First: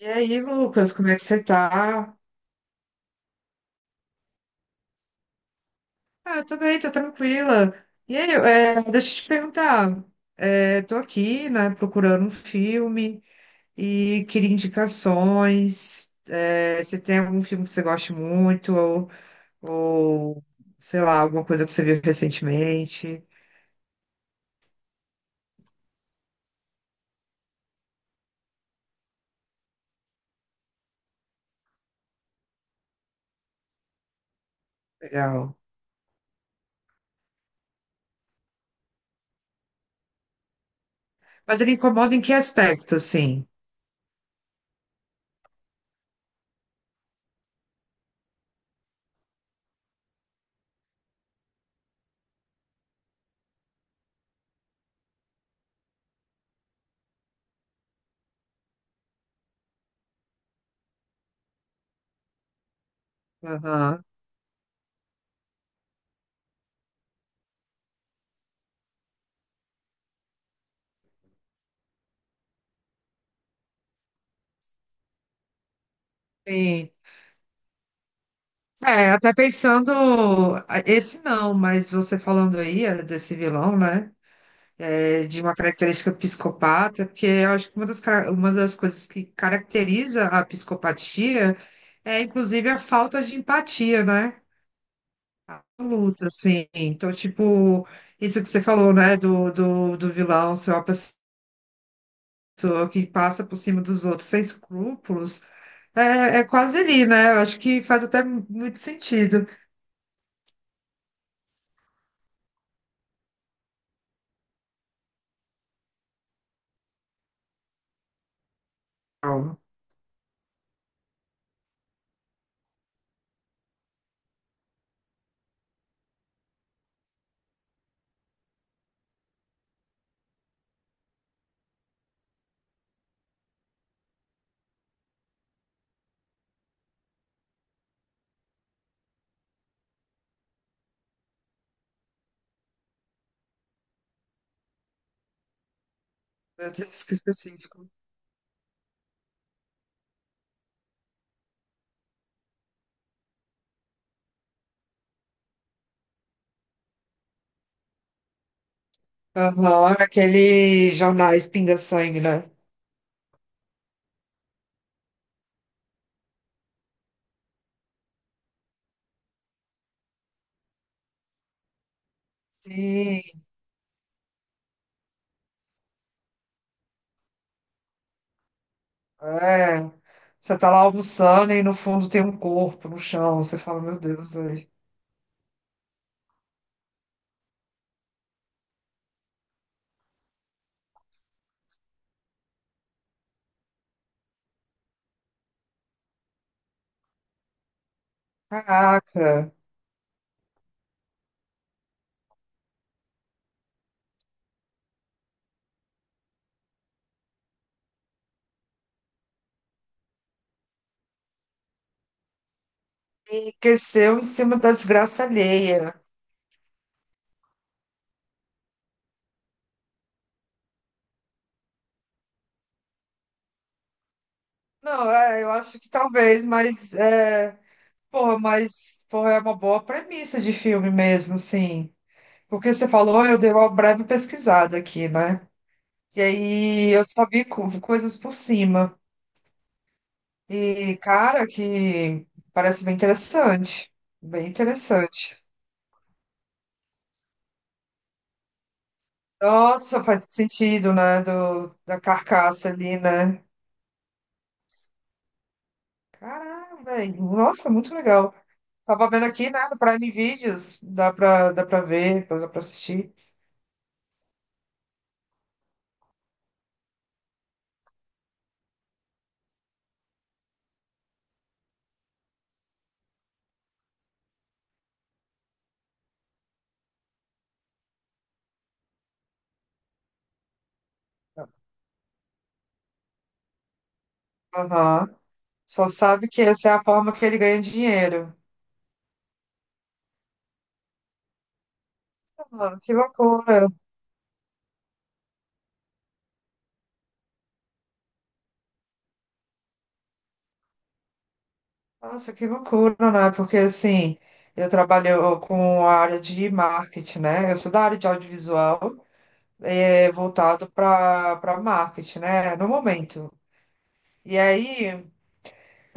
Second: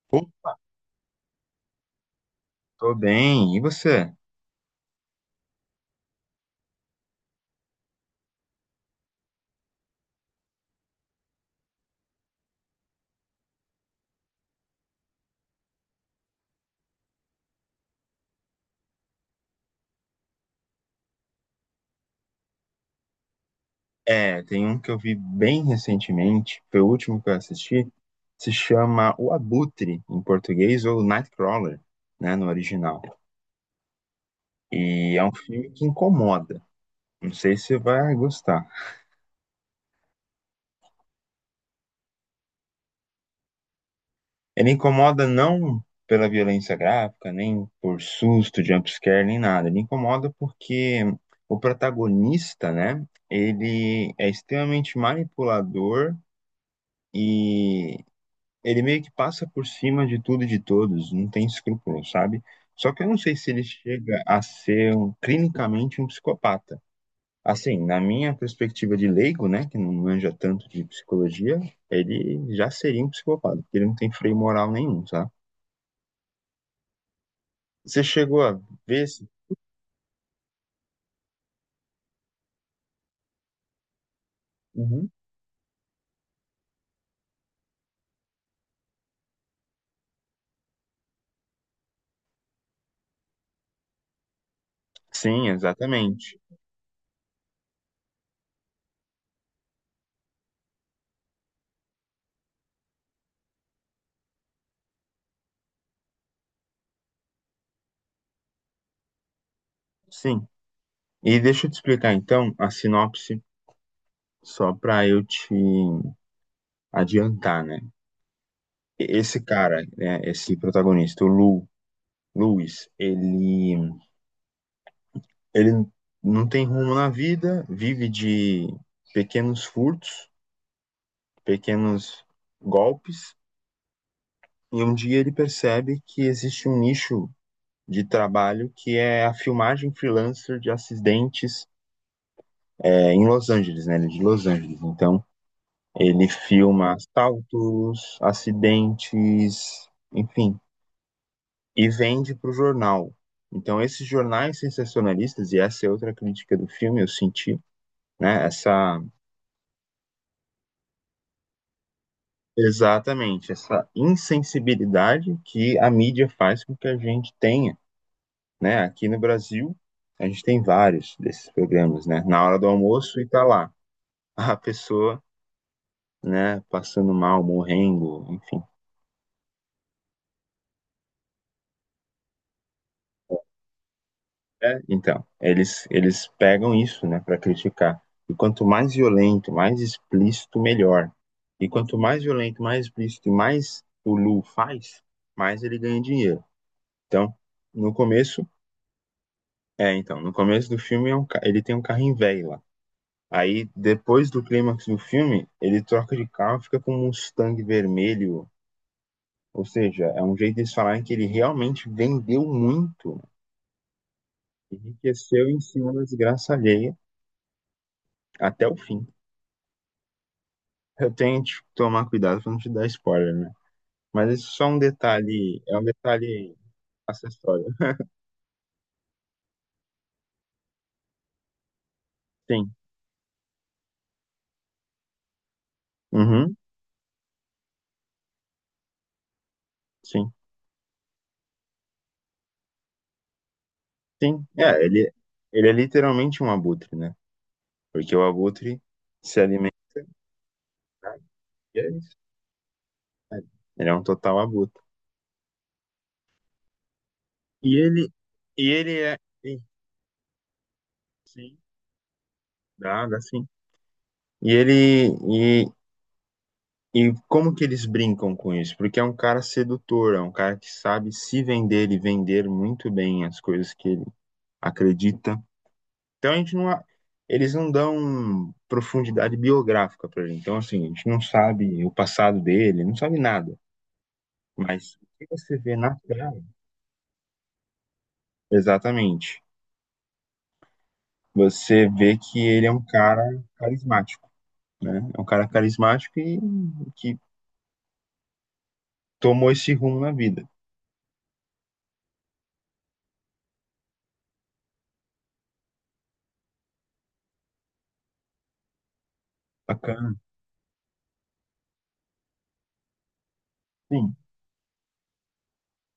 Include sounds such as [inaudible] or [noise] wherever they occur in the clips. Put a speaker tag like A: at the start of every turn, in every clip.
A: E
B: Pô,
A: aí, Lucas, como é que você tá?
B: tô bem, e você?
A: Ah, eu tô bem, tô tranquila. E aí, deixa eu te perguntar. Tô aqui, né, procurando um filme e queria indicações. Você tem algum filme que você goste muito ou, sei lá, alguma coisa que você viu recentemente?
B: É, tem um que eu vi bem recentemente, foi o último que eu assisti, se chama O Abutre, em português, ou Nightcrawler, né, no original. E é um
A: Legal.
B: filme que incomoda, não sei se você vai gostar.
A: Mas ele incomoda em que aspecto, assim?
B: Ele incomoda não pela violência gráfica, nem por susto, jumpscare, nem nada. Ele incomoda porque o protagonista, né, ele é extremamente manipulador, e ele meio que passa por cima de tudo e de todos, não tem escrúpulo, sabe? Só que eu não sei se ele
A: Aham.
B: chega a ser clinicamente um psicopata. Assim, na minha perspectiva de leigo, né, que não manja tanto de psicologia, ele já seria um psicopata, porque ele não tem freio moral nenhum, sabe?
A: Sim.
B: Você chegou a ver
A: É,
B: esse?
A: até pensando, ah, esse não, mas você falando aí, era desse vilão, né?
B: Uhum.
A: De uma característica psicopata, porque eu acho que uma uma das coisas que caracteriza a psicopatia é, inclusive, a falta de empatia, né?
B: Sim,
A: A luta,
B: exatamente.
A: assim. Então, tipo, isso que você falou, né, do vilão ser uma pessoa que passa por cima dos outros sem escrúpulos, é quase ali, né? Eu acho que faz até muito sentido.
B: Sim. E deixa eu te explicar então a sinopse, só para eu te adiantar, né? Esse
A: Calma.
B: cara, né, esse protagonista, o Luiz, ele não tem rumo na vida, vive de pequenos furtos, pequenos golpes, e um dia ele percebe que existe um nicho de trabalho que é a filmagem freelancer de acidentes em Los Angeles, né? Ele é de Los Angeles. Então, ele
A: Meu
B: filma
A: Deus, que específico.
B: assaltos, acidentes, enfim, e vende para o jornal. Então, esses jornais sensacionalistas, e essa é outra crítica do filme, eu senti, né?
A: Aham, aquele jornais pinga-sangue, né?
B: Exatamente, essa insensibilidade que a mídia faz com que a gente tenha, né? Aqui no Brasil, a gente tem vários desses programas, né? Na hora do almoço e
A: Sim,
B: tá lá a pessoa, né? Passando mal, morrendo, enfim.
A: é, você tá lá almoçando e no fundo tem um corpo no chão. Você fala, meu Deus, aí.
B: É, então, eles pegam isso, né? Para criticar. E quanto mais violento, mais explícito, melhor. E quanto mais violento, mais explícito e mais o Lu faz, mais ele ganha dinheiro. Então, no começo
A: Caraca,
B: então, no começo do filme ele tem um carrinho velho lá. Aí, depois do clímax do filme, ele troca de carro e fica com um Mustang vermelho. Ou seja, é um jeito deles falarem que ele realmente vendeu muito, né?
A: enriqueceu em cima da desgraça
B: Enriqueceu em cima
A: alheia.
B: da desgraça alheia até o fim. Eu tenho que tomar cuidado pra não te dar spoiler, né? Mas isso é só, é um
A: Não, é, eu
B: detalhe, é
A: acho
B: um
A: que talvez,
B: detalhe
A: mas é,
B: acessório.
A: porra, mas porra, é uma boa premissa de filme mesmo, sim. Porque
B: Sim.
A: você falou, eu dei uma breve pesquisada aqui, né? E
B: Uhum.
A: aí eu só vi coisas por cima.
B: Sim,
A: E, cara, que parece bem interessante.
B: sim.
A: Bem
B: É, ele,
A: interessante.
B: ele é literalmente um abutre, né? Porque o abutre se alimenta,
A: Nossa, faz sentido,
B: né?
A: né? Do,
B: E é
A: da
B: isso.
A: carcaça ali,
B: É,
A: né?
B: Ele é um total abutre.
A: Caramba, velho. Nossa,
B: E
A: muito
B: ele,
A: legal.
B: e ele
A: Tava
B: é.
A: vendo aqui,
B: Sim,
A: né, no Prime Videos,
B: sim,
A: dá pra ver, dá pra
B: dá,
A: assistir.
B: dá sim. E ele. E, e como que eles brincam com isso? Porque é um cara sedutor, é um cara que sabe se vender e vender muito bem as coisas que ele acredita. Então a gente não. Eles não dão profundidade biográfica pra gente. Então, assim, a gente não sabe o passado dele, não sabe nada. Mas o
A: Aham.
B: que você vê
A: Só
B: na
A: sabe
B: tela,
A: que essa é a forma que ele ganha dinheiro.
B: exatamente, você vê que ele é
A: Mano,
B: um
A: que
B: cara
A: loucura.
B: carismático. Né? É um cara carismático e que tomou esse rumo na vida.
A: Nossa, que loucura, né? Porque assim, eu trabalho com a área de marketing, né? Eu sou da área de audiovisual, é,
B: Bacana,
A: voltado para marketing, né? No momento.
B: sim,
A: E aí.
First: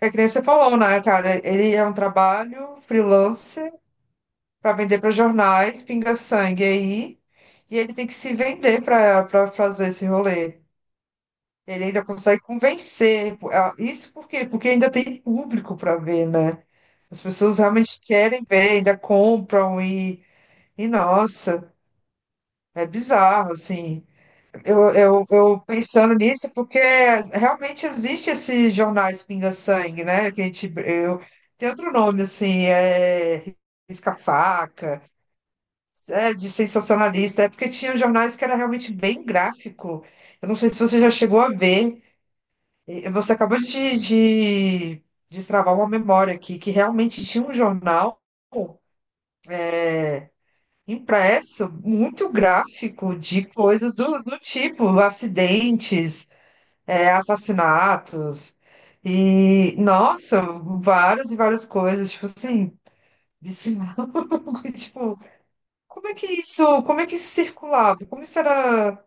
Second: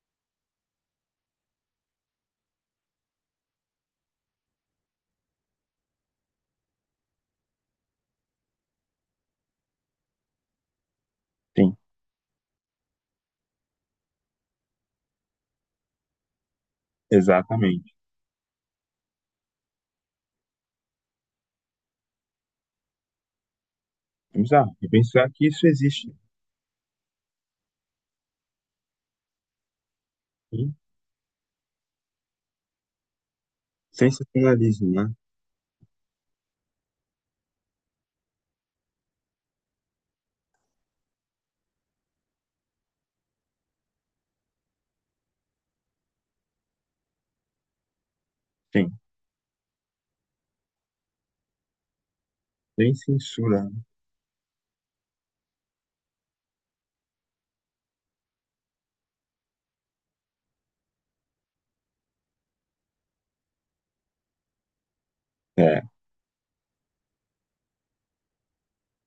A: É que nem você falou, né, cara? Ele é um trabalho freelance para vender para jornais, pinga-sangue aí, e ele tem que se vender para fazer esse rolê.
B: sim,
A: Ele ainda consegue convencer. Ah, isso por quê? Porque ainda tem público para ver, né? As pessoas
B: exatamente.
A: realmente querem ver, ainda compram e nossa, é bizarro, assim.
B: Vamos lá, e
A: Eu, eu,
B: pensar que
A: eu
B: isso existe.
A: pensando nisso, porque realmente existe esse jornais Pinga-Sangue, né? Que a gente,
B: Sim.
A: eu, tem outro nome, assim, é
B: Sensacionalismo,
A: risca-faca,
B: né?
A: é, de sensacionalista, é porque tinha jornais que era realmente bem gráfico. Eu não sei se você já chegou a ver, e você acabou de destravar uma memória aqui, que realmente tinha um jornal
B: Sim,
A: impresso muito
B: sem
A: gráfico de
B: censura, né?
A: coisas do tipo acidentes, é, assassinatos e, nossa, várias e várias coisas, tipo assim, vicinal, [laughs] tipo,
B: É,
A: como é que isso, como é que isso circulava? Como isso era,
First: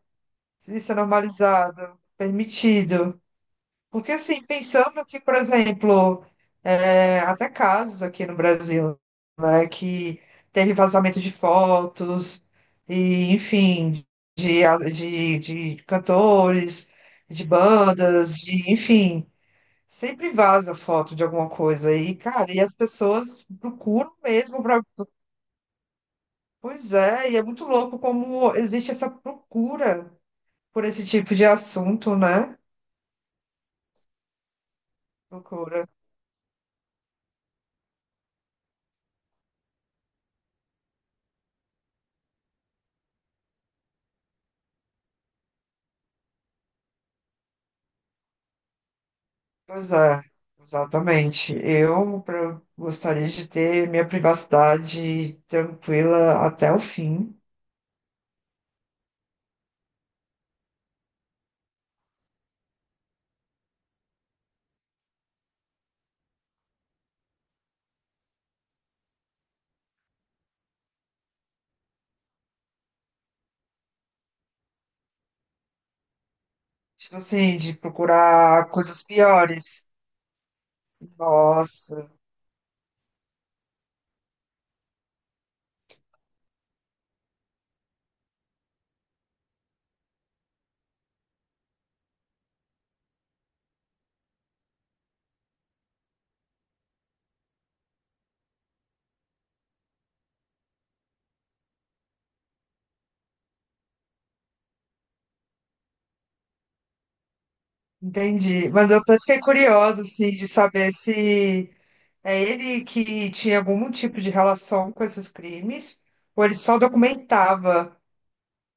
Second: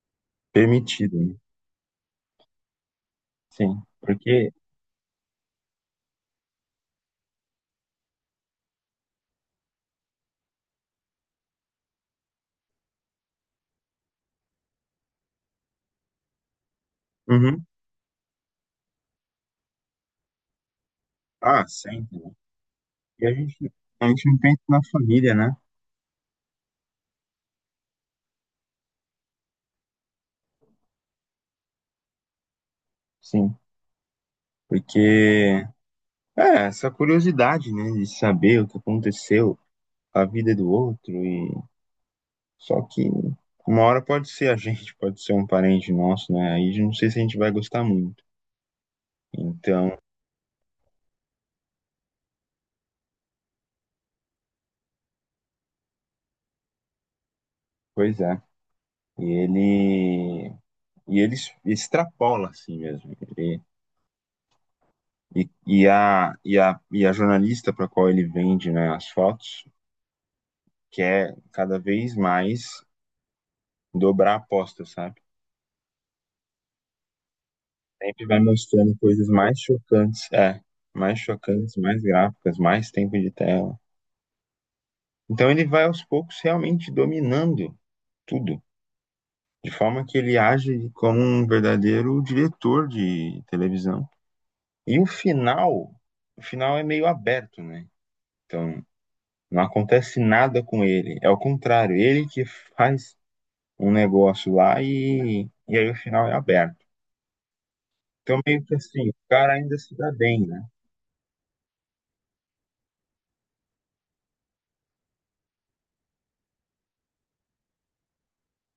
A: isso é
B: permitido, né?
A: normalizado, permitido?
B: Sim,
A: Porque, assim,
B: porque,
A: pensando que, por exemplo, é, até casos aqui no Brasil, né, que teve vazamento de fotos e, enfim, de, de cantores, de
B: uhum.
A: bandas, de, enfim, sempre vaza foto de alguma
B: Ah,
A: coisa e,
B: sempre, né?
A: cara, e as
B: E a
A: pessoas
B: gente, a
A: procuram
B: gente não pensa
A: mesmo
B: na
A: para.
B: família, né?
A: Pois é, e é muito louco como existe essa procura por esse tipo de assunto, né?
B: Sim, porque
A: Procura.
B: é essa curiosidade, né, de saber o que aconteceu, a vida do outro. E só que uma hora pode ser a gente, [laughs] pode ser um parente nosso, né? Aí eu não sei se a gente vai gostar muito.
A: Pois
B: Então,
A: é, exatamente. Eu gostaria de ter minha privacidade tranquila até o fim.
B: pois é. E ele e ele extrapola assim mesmo. E a jornalista para qual ele vende, né, as fotos, quer cada vez mais dobrar a aposta, sabe?
A: Tipo assim, de
B: Sempre vai
A: procurar
B: mostrando
A: coisas
B: coisas mais
A: piores.
B: chocantes, mais chocantes, mais
A: Nossa.
B: gráficas, mais tempo de tela. Então ele vai aos poucos realmente dominando tudo, de forma que ele age como um verdadeiro diretor de televisão. E o final é meio aberto, né? Então, não acontece nada com ele. É o contrário, ele que faz um negócio lá, e aí o final é aberto. Então, meio
A: Entendi.
B: que
A: Mas eu
B: assim, o
A: até fiquei
B: cara ainda se
A: curiosa,
B: dá
A: assim,
B: bem,
A: de
B: né?
A: saber se é ele que tinha algum tipo de relação com esses crimes, ou ele só documentava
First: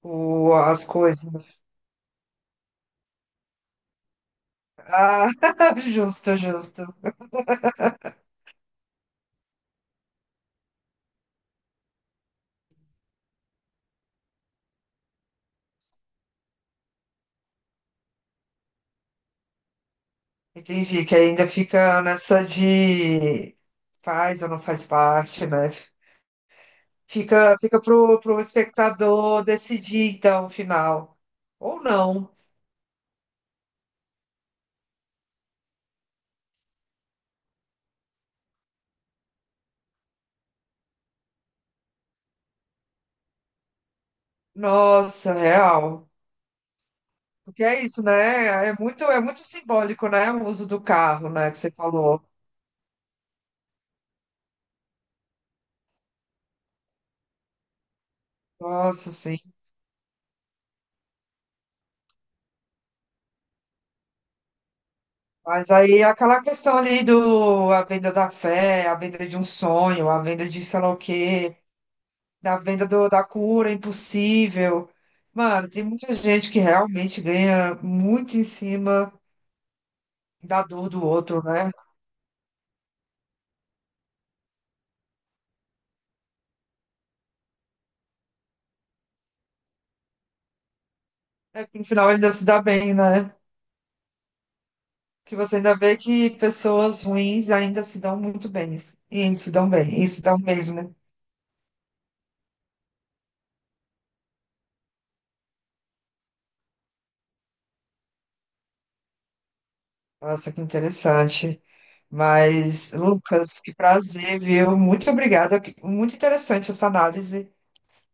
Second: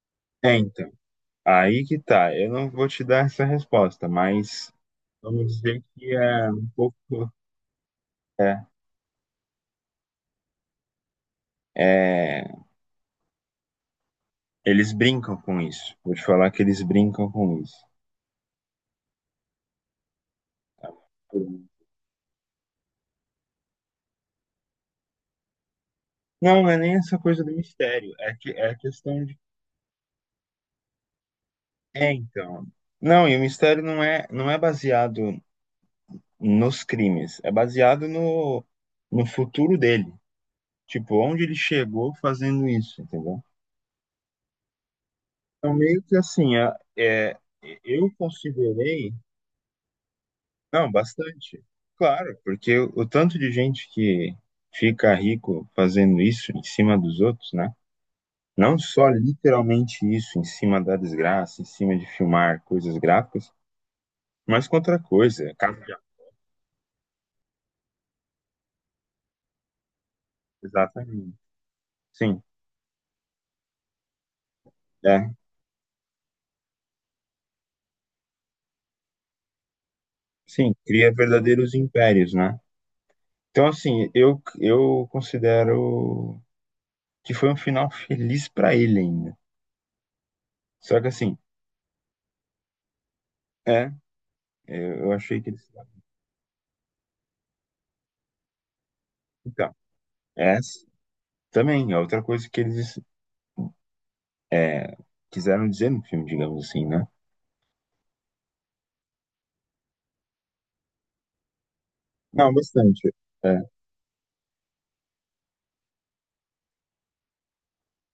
A: o,
B: É,
A: as
B: então,
A: coisas.
B: aí que tá. Eu não vou te dar essa resposta, mas
A: Ah,
B: vamos
A: [laughs]
B: dizer que
A: justo,
B: é um
A: justo.
B: pouco. É, é, eles brincam com isso. Vou te falar que eles brincam com isso.
A: Entendi, que ainda fica nessa de faz ou não faz parte, né?
B: Não, não é nem essa coisa do
A: Fica, fica
B: mistério,
A: pro,
B: é
A: pro
B: que é a questão de
A: espectador decidir, então, o final. Ou
B: é
A: não.
B: então. Não, e o mistério não é baseado nos crimes, é baseado no futuro dele, tipo, onde ele chegou fazendo isso, entendeu?
A: Nossa,
B: Então meio
A: real.
B: que assim,
A: Porque é isso,
B: eu
A: né?
B: considerei,
A: É muito simbólico, né? O uso do
B: não,
A: carro, né? Que
B: bastante.
A: você falou.
B: Claro, porque o tanto de gente que fica rico fazendo isso em cima dos outros, né? Não só
A: Nossa, sim.
B: literalmente isso, em cima da desgraça, em cima de filmar coisas gráficas, mas com outra coisa,
A: Mas
B: casa de...
A: aí aquela questão ali do a venda da fé, a venda de um sonho, a venda de sei lá o
B: Exatamente.
A: quê,
B: Sim,
A: da venda do, da cura impossível.
B: é.
A: Mano, tem muita gente que realmente ganha muito em cima da
B: Sim,
A: dor do
B: cria
A: outro, né?
B: verdadeiros impérios, né? Então, assim, eu considero que foi um final feliz pra ele ainda. Só que, assim,
A: É que no final ainda se dá bem, né?
B: é, eu
A: Que
B: achei que
A: você
B: eles.
A: ainda vê que pessoas ruins ainda se dão muito bem. E se dão
B: Então,
A: bem, e se dão
B: essa
A: mesmo.
B: também é outra coisa que eles quiseram dizer no filme, digamos assim, né?
A: Nossa, que interessante.
B: Não,
A: Mas,
B: bastante. É.
A: Lucas, que prazer, viu? Muito obrigada. Muito interessante essa análise.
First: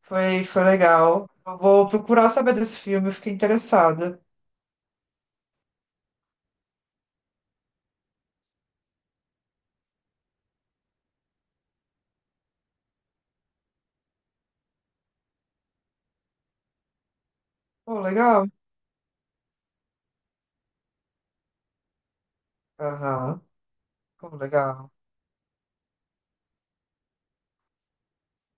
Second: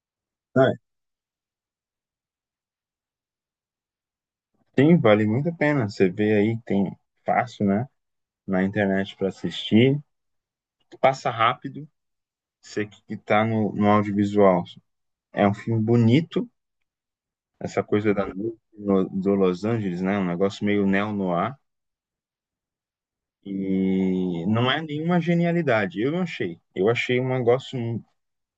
A: Foi, foi
B: Ah,
A: legal. Eu vou procurar saber desse filme, eu fiquei interessada.
B: sim, vale muito a pena. Você vê aí, tem fácil, né? Na internet pra assistir. Passa rápido, você que tá no audiovisual. É um filme bonito, essa
A: Pô,
B: coisa da
A: legal.
B: noite do Los Angeles, né? Um negócio meio neo-noir.
A: Aham. Pô,
B: E não é
A: legal.
B: nenhuma genialidade, eu não achei. Eu achei um negócio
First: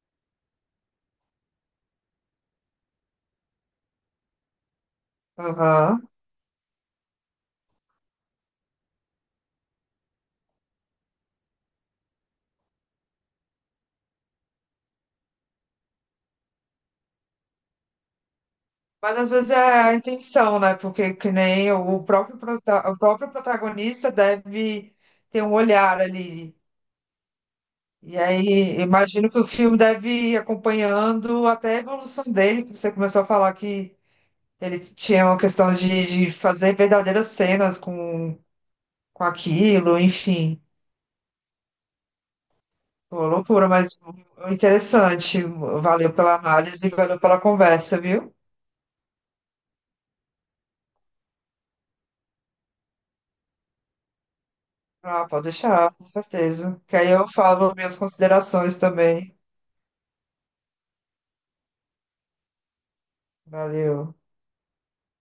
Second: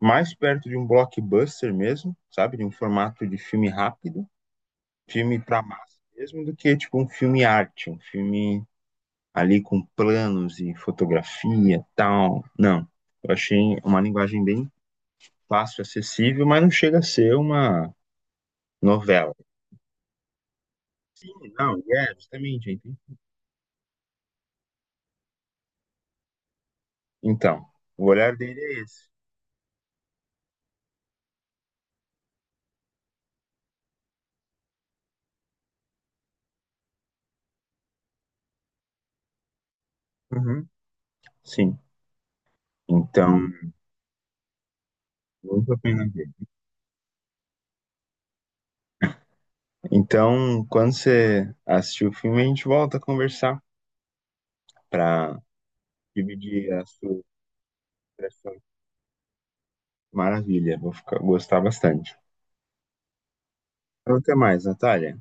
B: mais perto de um blockbuster mesmo, sabe? De um formato de filme rápido, filme pra massa
A: Aham.
B: mesmo, do que tipo um filme arte, um filme ali com planos e fotografia, tal. Não, eu achei uma linguagem bem fácil, acessível, mas não chega a ser uma
A: Mas às
B: novela.
A: vezes é a intenção, né? Porque que nem
B: Não,
A: o
B: é,
A: próprio,
B: justamente,
A: o
B: é
A: próprio protagonista deve ter um olhar ali.
B: Então, o
A: E
B: olhar dele é
A: aí,
B: esse.
A: imagino que o filme deve ir acompanhando até a evolução dele, que você começou a falar que ele tinha uma questão de fazer verdadeiras cenas com aquilo, enfim.
B: Uhum. Sim.
A: Pô,
B: Então,
A: loucura, mas interessante.
B: muito a pena
A: Valeu
B: ver.
A: pela análise, valeu pela conversa, viu?
B: Então, quando você assistir o filme, a gente volta a conversar
A: Ah,
B: para
A: pode deixar, com
B: dividir
A: certeza.
B: a
A: Que aí
B: sua
A: eu falo minhas
B: impressão.
A: considerações também.
B: Maravilha, vou ficar, gostar bastante. Então,
A: Valeu.
B: até mais, Natália.